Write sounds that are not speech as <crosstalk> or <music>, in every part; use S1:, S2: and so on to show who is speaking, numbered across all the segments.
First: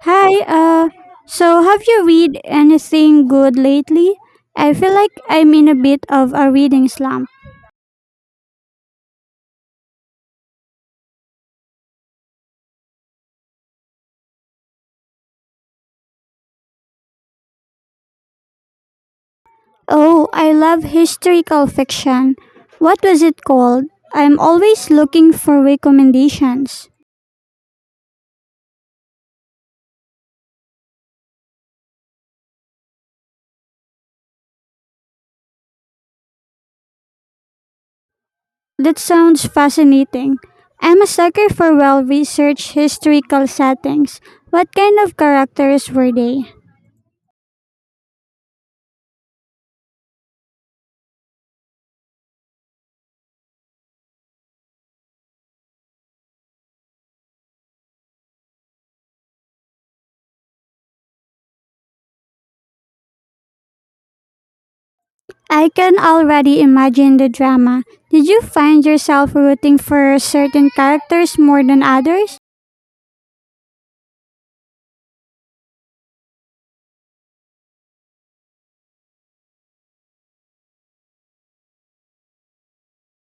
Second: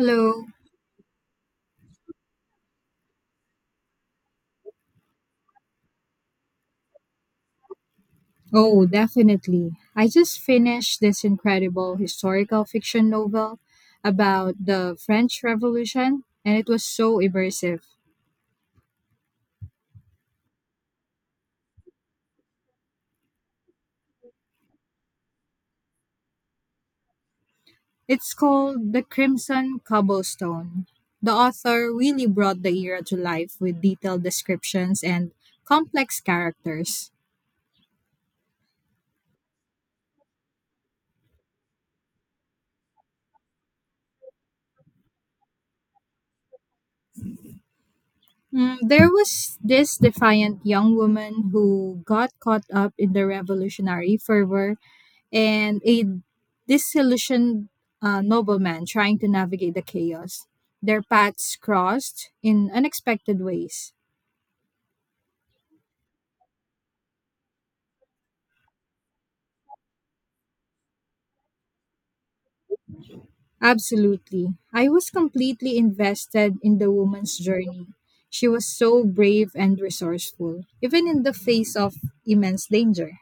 S1: Hi, so have you read anything good lately? I feel like I'm in a bit of a reading slump.
S2: Oh, definitely. I just finished this incredible historical fiction novel about the French Revolution, and it was so immersive.
S1: Oh, I love historical fiction. What was it called? I'm always looking for recommendations.
S2: It's called The Crimson Cobblestone. The author really brought the era to life with detailed descriptions and complex characters.
S1: That sounds fascinating. I'm a sucker for well researched historical settings. What kind of characters were they?
S2: There was this defiant young woman who got caught up in the revolutionary fervor and a disillusioned nobleman trying to navigate the chaos. Their paths crossed in unexpected ways.
S1: I can already imagine the drama. Did you find yourself rooting for certain characters more than others?
S2: Absolutely. I was completely invested in the woman's journey. She was so brave and resourceful, even in the face of immense danger.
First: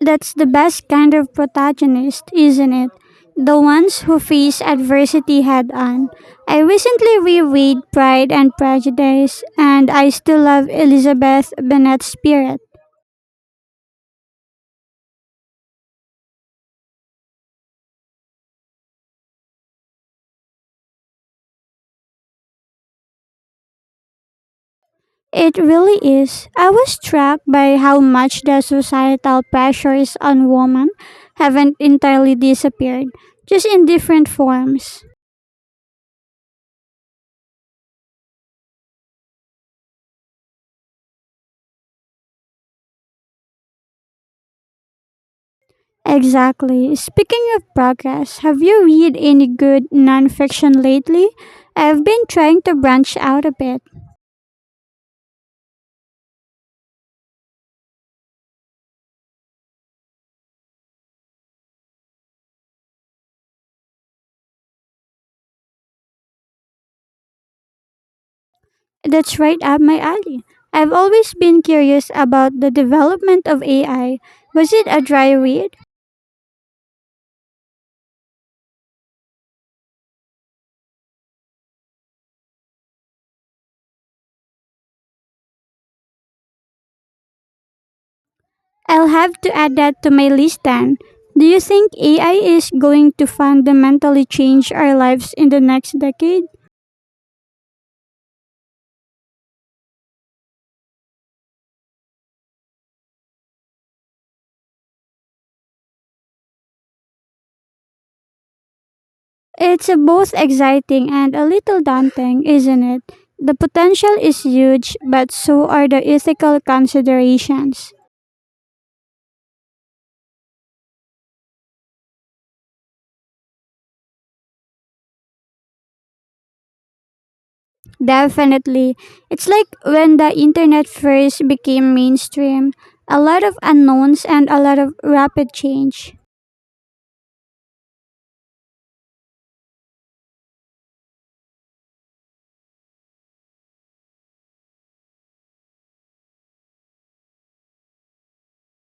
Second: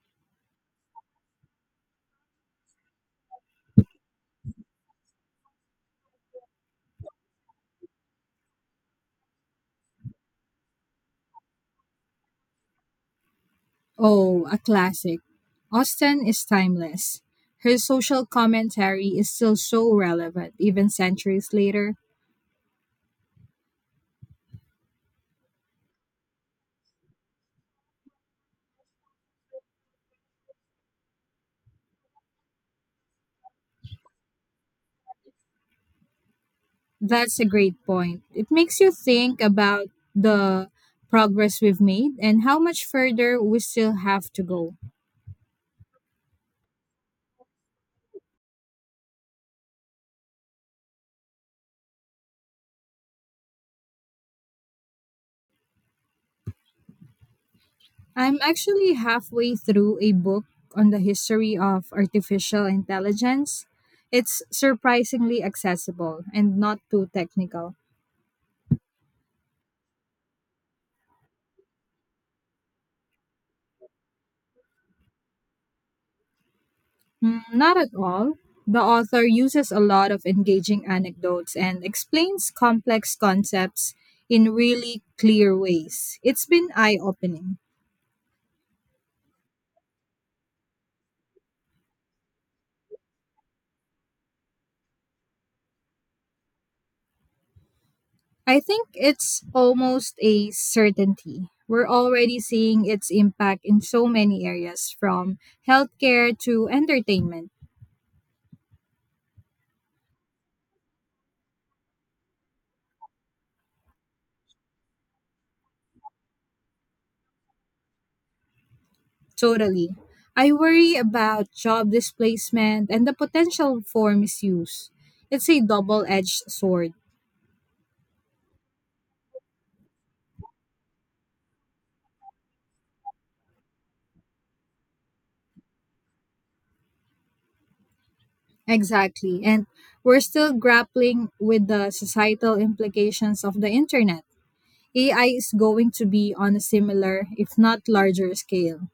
S1: That's the best kind of protagonist, isn't it? The ones who face adversity head on. I recently reread Pride and Prejudice, and I still love Elizabeth Bennet's spirit.
S2: Oh, a classic. Austen is timeless. Her social commentary is still so relevant, even centuries later.
S1: It really is. I was struck by how much the societal pressures on women haven't entirely disappeared, just in different forms.
S2: That's a great point. It makes you think about the progress we've made and how much further we still have to go.
S1: Exactly. Speaking of progress, have you read any good nonfiction lately? I've been trying to branch out a bit.
S2: I'm actually halfway through a book on the history of artificial intelligence. It's surprisingly accessible and not too technical.
S1: That's right up my alley. I've always been curious about the development of AI. Was it a dry read?
S2: Not at all. The author uses a lot of engaging anecdotes and explains complex concepts in really clear ways. It's been eye opening.
S1: I'll have to add that to my list then. Do you think AI is going to fundamentally change our lives in the next decade?
S2: I think it's almost a certainty. We're already seeing its impact in so many areas, from healthcare to entertainment.
S1: It's both exciting and a little daunting, isn't it? The potential is huge, but so are the ethical considerations.
S2: Totally. I worry about job displacement and the potential for misuse. It's a double edged sword.
S1: Definitely. It's like when the internet first became mainstream, a lot of unknowns and a lot of rapid change.
S2: Exactly. And we're still grappling with the societal implications of the internet. AI is going to be on a similar, if not larger, scale.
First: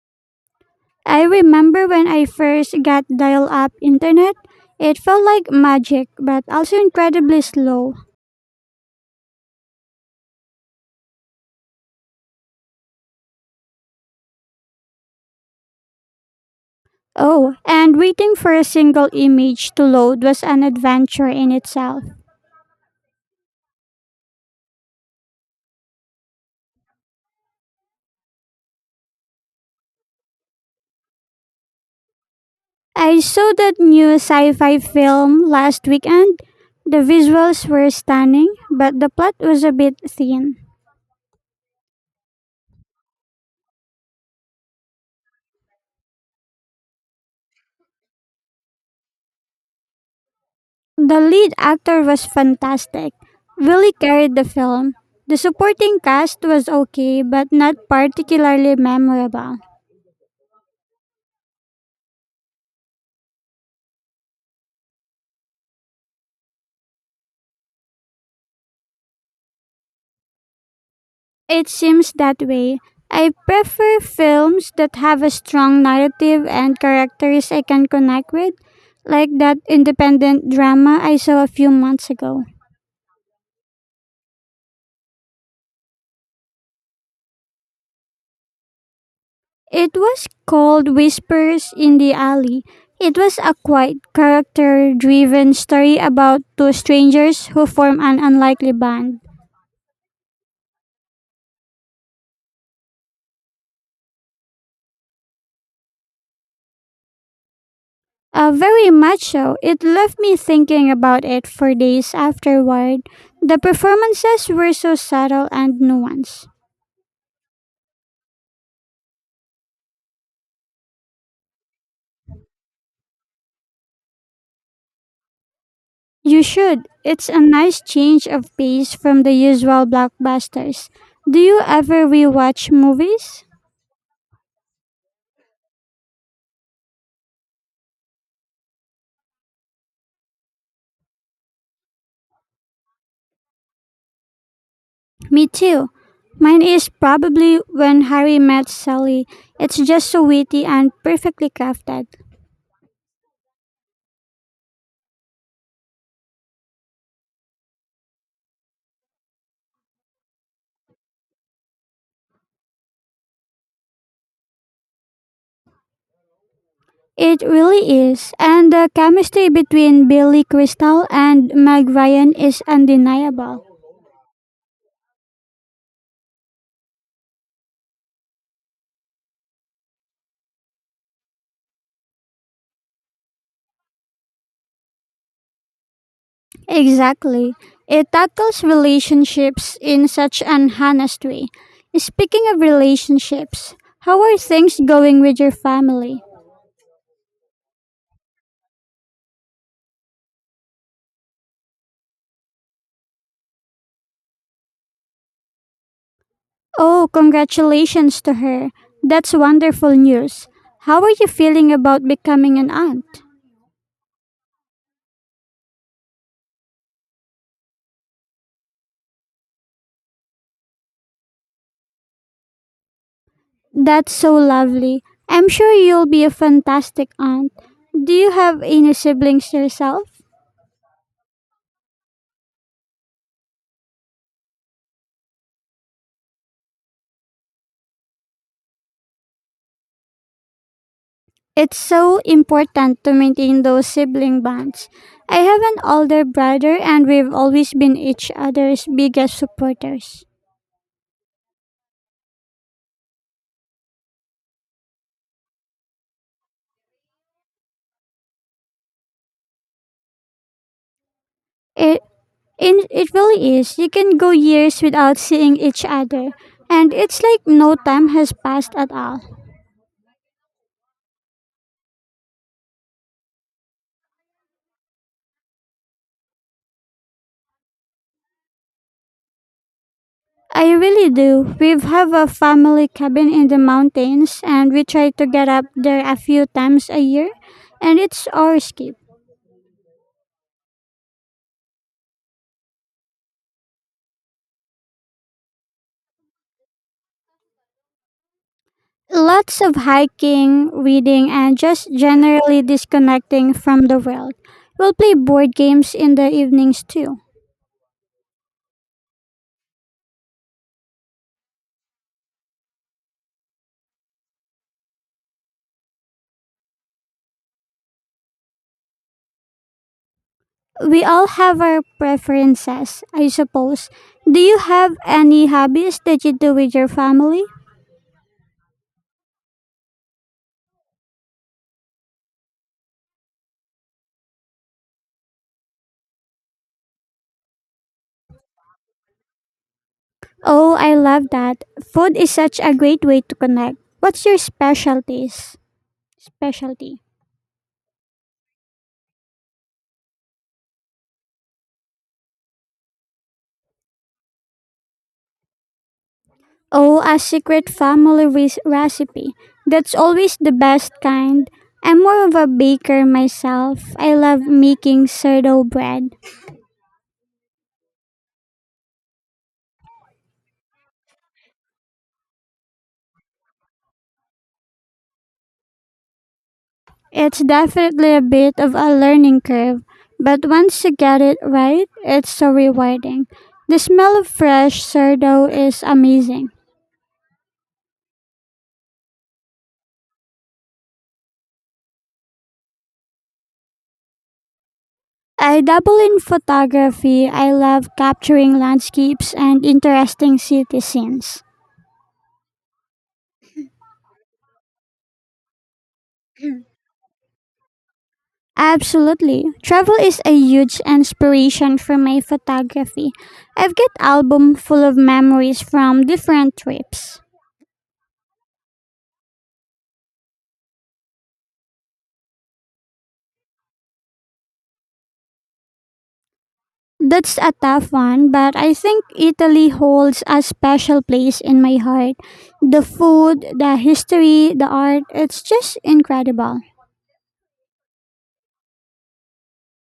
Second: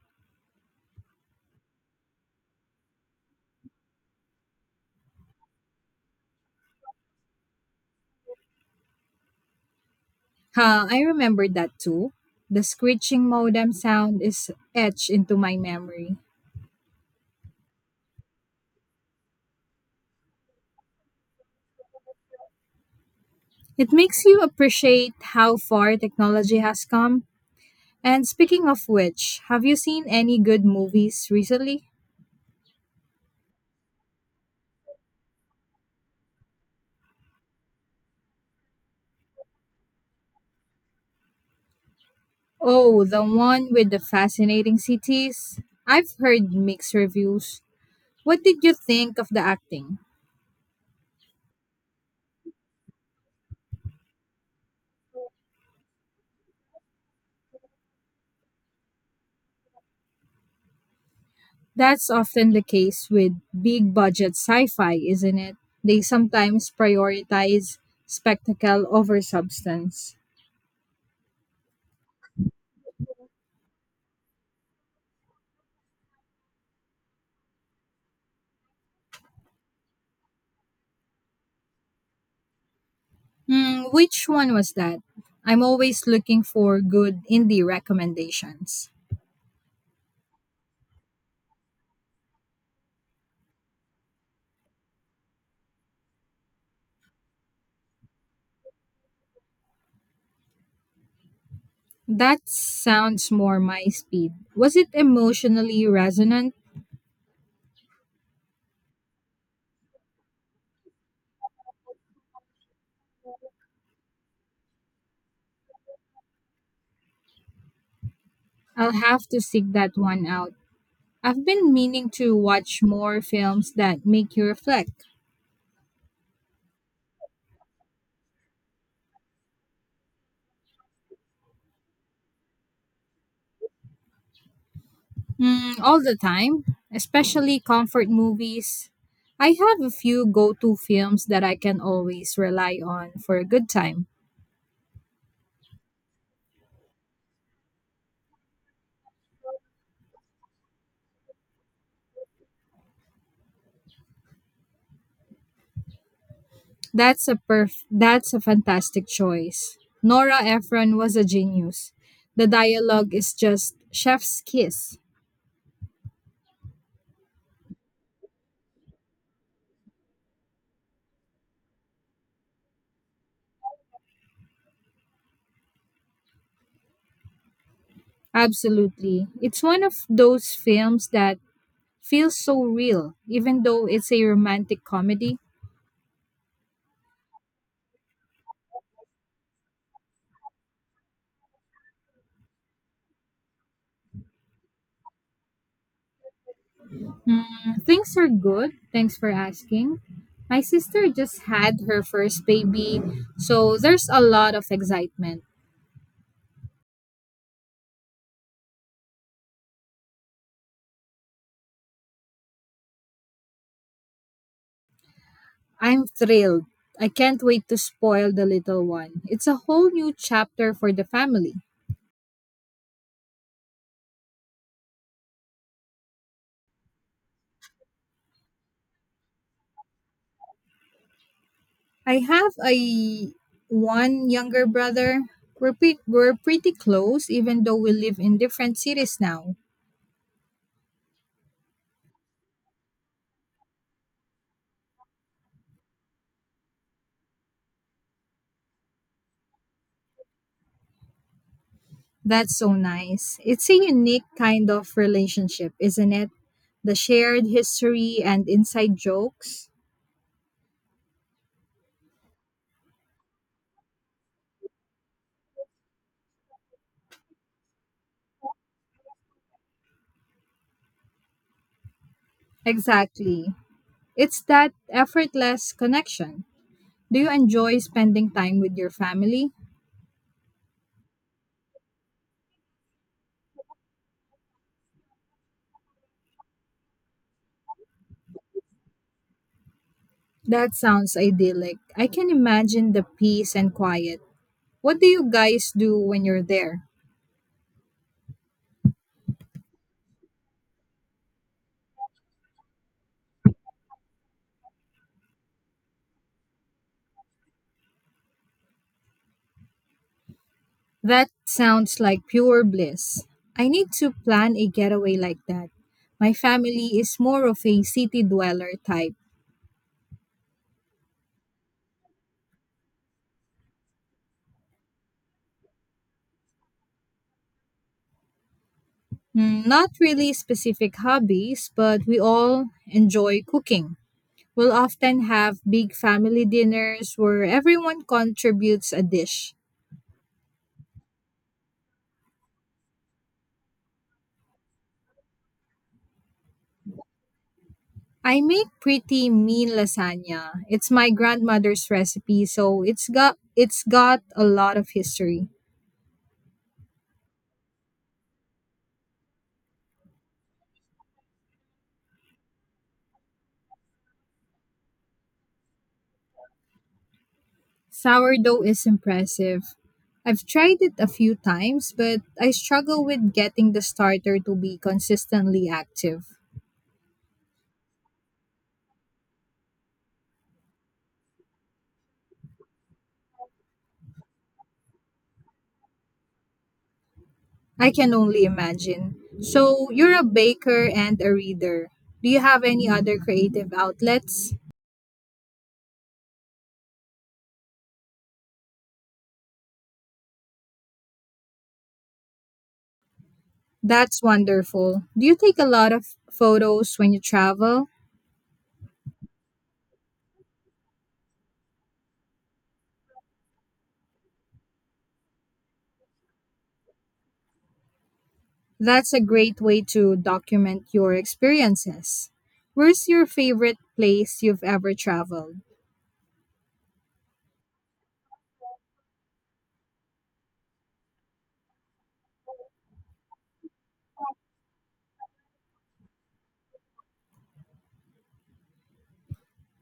S1: I remember when I first got dial up internet, it felt like magic, but also incredibly slow.
S2: I remember that too. The screeching modem sound is etched into my memory.
S1: Oh, and waiting for a single image to load was an adventure in itself.
S2: It makes you appreciate how far technology has come. And speaking of which, have you seen any good movies recently?
S1: I saw that new sci fi film last weekend. The visuals were stunning, but the plot was a bit thin.
S2: Oh, the one with the fascinating cities? I've heard mixed reviews. What did you think of the acting?
S1: The lead actor was fantastic, really carried the film. The supporting cast was okay, but not particularly memorable.
S2: That's often the case with big budget sci fi, isn't it? They sometimes prioritize spectacle over substance.
S1: It seems that way. I prefer films that have a strong narrative and characters I can connect with, like that independent drama I saw a few months ago.
S2: Which one was that? I'm always looking for good indie recommendations.
S1: It was called Whispers in the Alley. It was a quiet, character driven story about two strangers who form an unlikely band.
S2: That sounds more my speed. Was it emotionally resonant?
S1: Very much so. It left me thinking about it for days afterward. The performances were so subtle and nuanced.
S2: I'll have to seek that one out. I've been meaning to watch more films that make you reflect.
S1: You should. It's a nice change of pace from the usual blockbusters. Do you ever rewatch movies?
S2: Mm, all the time, especially comfort movies. I have a few go to films that I can always rely on for a good time.
S1: Me too. Mine is probably when Harry met Sally. It's just so witty and perfectly crafted.
S2: That's a fantastic choice. Nora Ephron was a genius. The dialogue is just chef's kiss.
S1: It really is. And the chemistry between Billy Crystal and Meg Ryan is undeniable.
S2: Absolutely. It's one of those films that feels so real even though it's a romantic comedy.
S1: Exactly. It tackles relationships in such an honest way. Speaking of relationships, how are things going with your family?
S2: Mm, things are good. Thanks for asking. My sister just had her first baby, so there's a lot of excitement.
S1: Oh, congratulations to her. That's wonderful news. How are you feeling about becoming an aunt?
S2: I'm thrilled. I can't wait to spoil the little one. It's a whole new chapter for the family.
S1: That's so lovely. I'm sure you'll be a fantastic aunt. Do you have any siblings yourself?
S2: I have a one younger brother. We're pretty close, even though we live in different cities now.
S1: It's so important to maintain those sibling bonds. I have an older brother and we've always been each other's biggest supporters.
S2: That's so nice. It's a unique kind of relationship, isn't it? The shared history and inside jokes.
S1: It, it really is. You can go years without seeing each other, and it's like no time has passed at all.
S2: Exactly. It's that effortless connection. Do you enjoy spending time with your family?
S1: I really do. We've a family cabin in the mountains and we try to get up there a few times a year and it's our escape.
S2: That sounds idyllic. I can imagine the peace and quiet. What do you guys do when you're there?
S1: Lots of hiking, reading and just generally disconnecting from the world. We'll play board games in the evenings too.
S2: That sounds like pure bliss. I need to plan a getaway like that. My family is more of a city dweller type.
S1: We all have our preferences, I suppose. Do you have any hobbies that you do with your family?
S2: Not really specific hobbies, but we all enjoy cooking. We'll often have big family dinners where everyone contributes a dish.
S1: Oh, I love that. Food is such a great way to connect. What's your specialties? Specialty.
S2: I make pretty mean lasagna. It's my grandmother's recipe, so it's got a lot of history.
S1: Oh, a secret family recipe. That's always the best kind. I'm more of a baker myself. I love making sourdough bread.
S2: Sourdough is impressive. I've tried it a few times, but I struggle with getting the starter to be consistently active.
S1: It's definitely a bit of a learning curve, but once you get it right, it's so rewarding. The smell of fresh sourdough is amazing.
S2: I can only imagine. So, you're a baker and a reader. Do you have any other creative outlets?
S1: I dabble in photography. I love capturing landscapes and interesting city scenes.
S2: That's wonderful. Do you take a lot of
S1: <clears throat>
S2: photos when you travel?
S1: Absolutely. Travel is a huge inspiration for my photography. I've got album full of memories from different trips.
S2: That's a great way to document your experiences. Where's your favorite place you've ever traveled?
S1: That's a tough one, but I think Italy holds a special place in my heart. The food, the history, the art, it's just incredible.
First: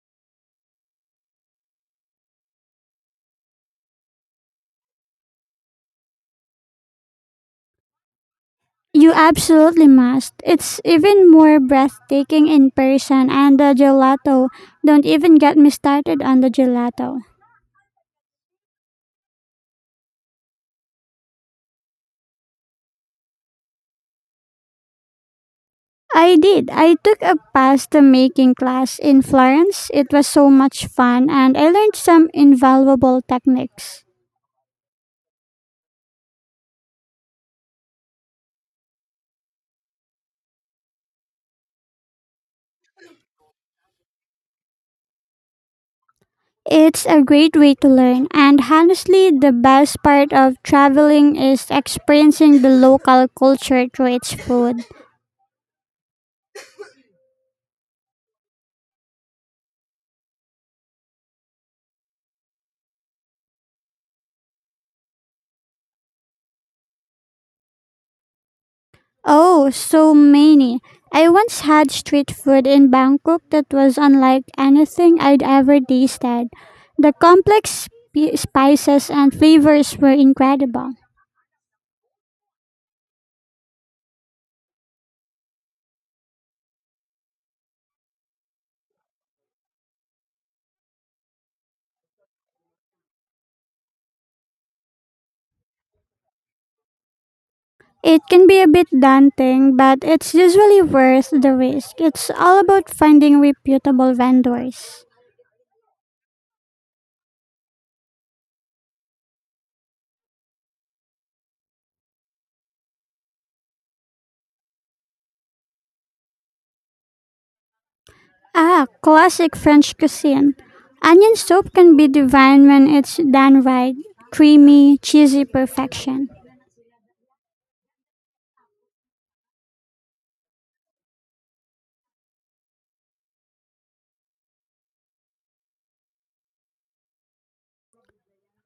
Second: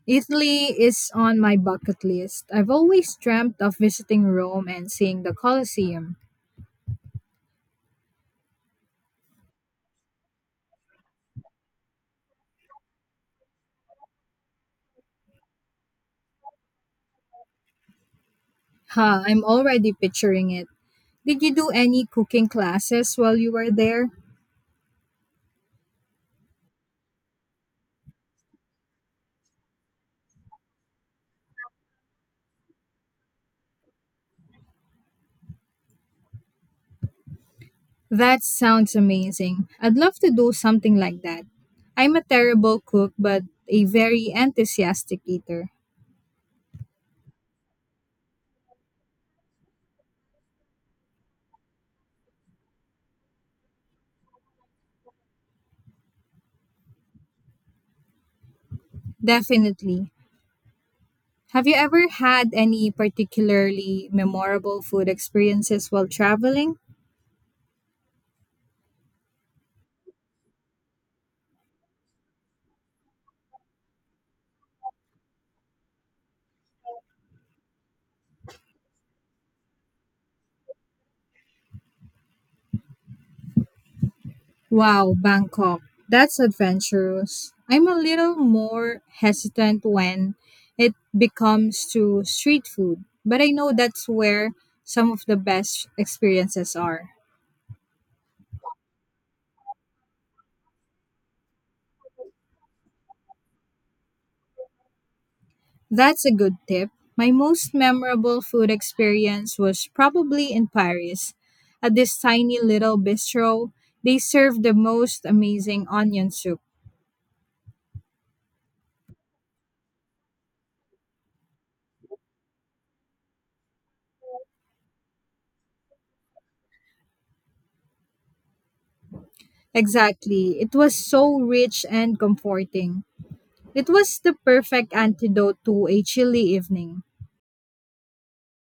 S2: Italy is on my bucket list. I've always dreamt of visiting Rome and seeing the Colosseum.
S1: You absolutely must. It's even more breathtaking in person and the gelato. Don't even get me started on the gelato.
S2: I'm already picturing it. Did you do any cooking classes while you were there?
S1: I did. I took a pasta making class in Florence. It was so much fun and I learned some invaluable techniques.
S2: That sounds amazing. I'd love to do something like that. I'm a terrible cook, but a very enthusiastic eater.
S1: It's a great way to learn, and honestly, the best part of traveling is experiencing the local culture through its food.
S2: Definitely. Have you ever had any particularly memorable food experiences while traveling?
S1: Oh, so many. I once had street food in Bangkok that was unlike anything I'd ever tasted. The complex spices and flavors were incredible.
S2: Wow, Bangkok. That's adventurous. I'm a little more hesitant when it becomes to street food, but I know that's where some of the best experiences are.
S1: It can be a bit daunting, but it's usually worth the risk. It's all about finding reputable vendors.
S2: That's a good tip. My most memorable food experience was probably in Paris. At this tiny little bistro, they served the most amazing onion soup.
S1: Ah, classic French cuisine. Onion soup can be divine when it's done right. Creamy, cheesy perfection.
S2: Exactly. It was so rich and comforting. It was the perfect antidote to a chilly evening.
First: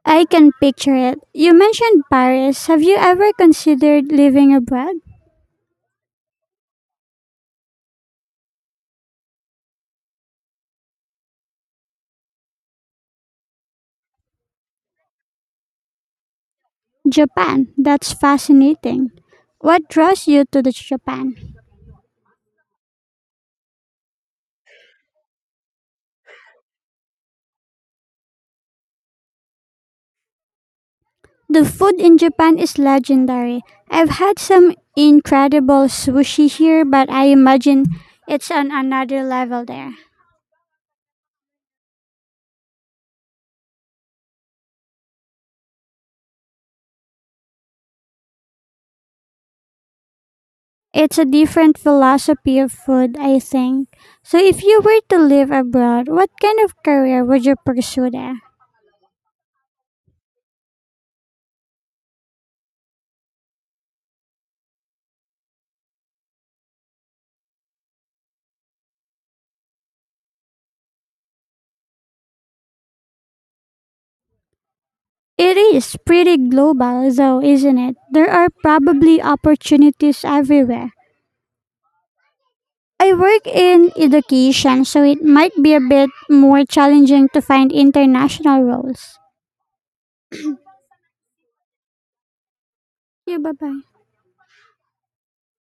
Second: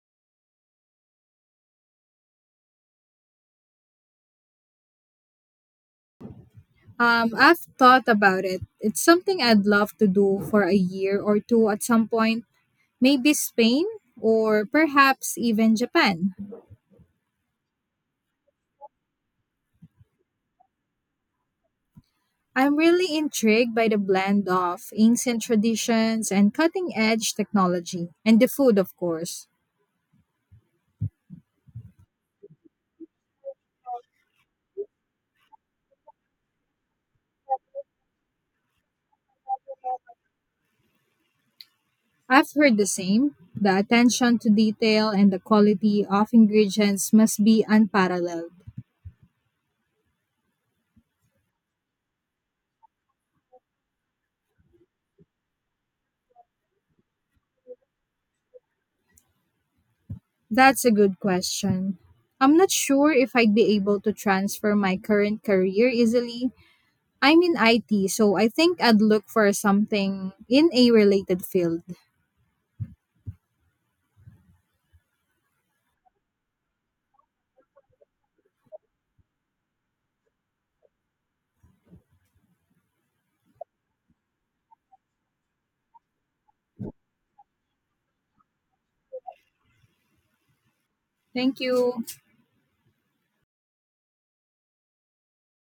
S1: I can picture it. You mentioned Paris. Have you ever considered living abroad?
S2: I've thought about it. It's something I'd love to do for a year or two at some point, maybe Spain or perhaps even Japan.
S1: Japan. That's fascinating. What draws you to the Japan?
S2: I'm really intrigued by the blend of ancient traditions and cutting edge technology, and the food, of course.
S1: The food in Japan is legendary. I've had some incredible sushi here, but I imagine it's on another level there.
S2: I've heard the same. The attention to detail and the quality of ingredients must be unparalleled.
S1: It's a different philosophy of food, I think. So, if you were to live abroad, what kind of career would you pursue there?
S2: That's a good question. I'm not sure if I'd be able to transfer my current career easily. I'm in IT, so I think I'd look for something in a related field.
S1: It is pretty global, though, isn't it? There are probably opportunities everywhere. I work in education, so it might be a bit more challenging to find international roles.
S2: Thank you.
S1: Yeah, bye bye.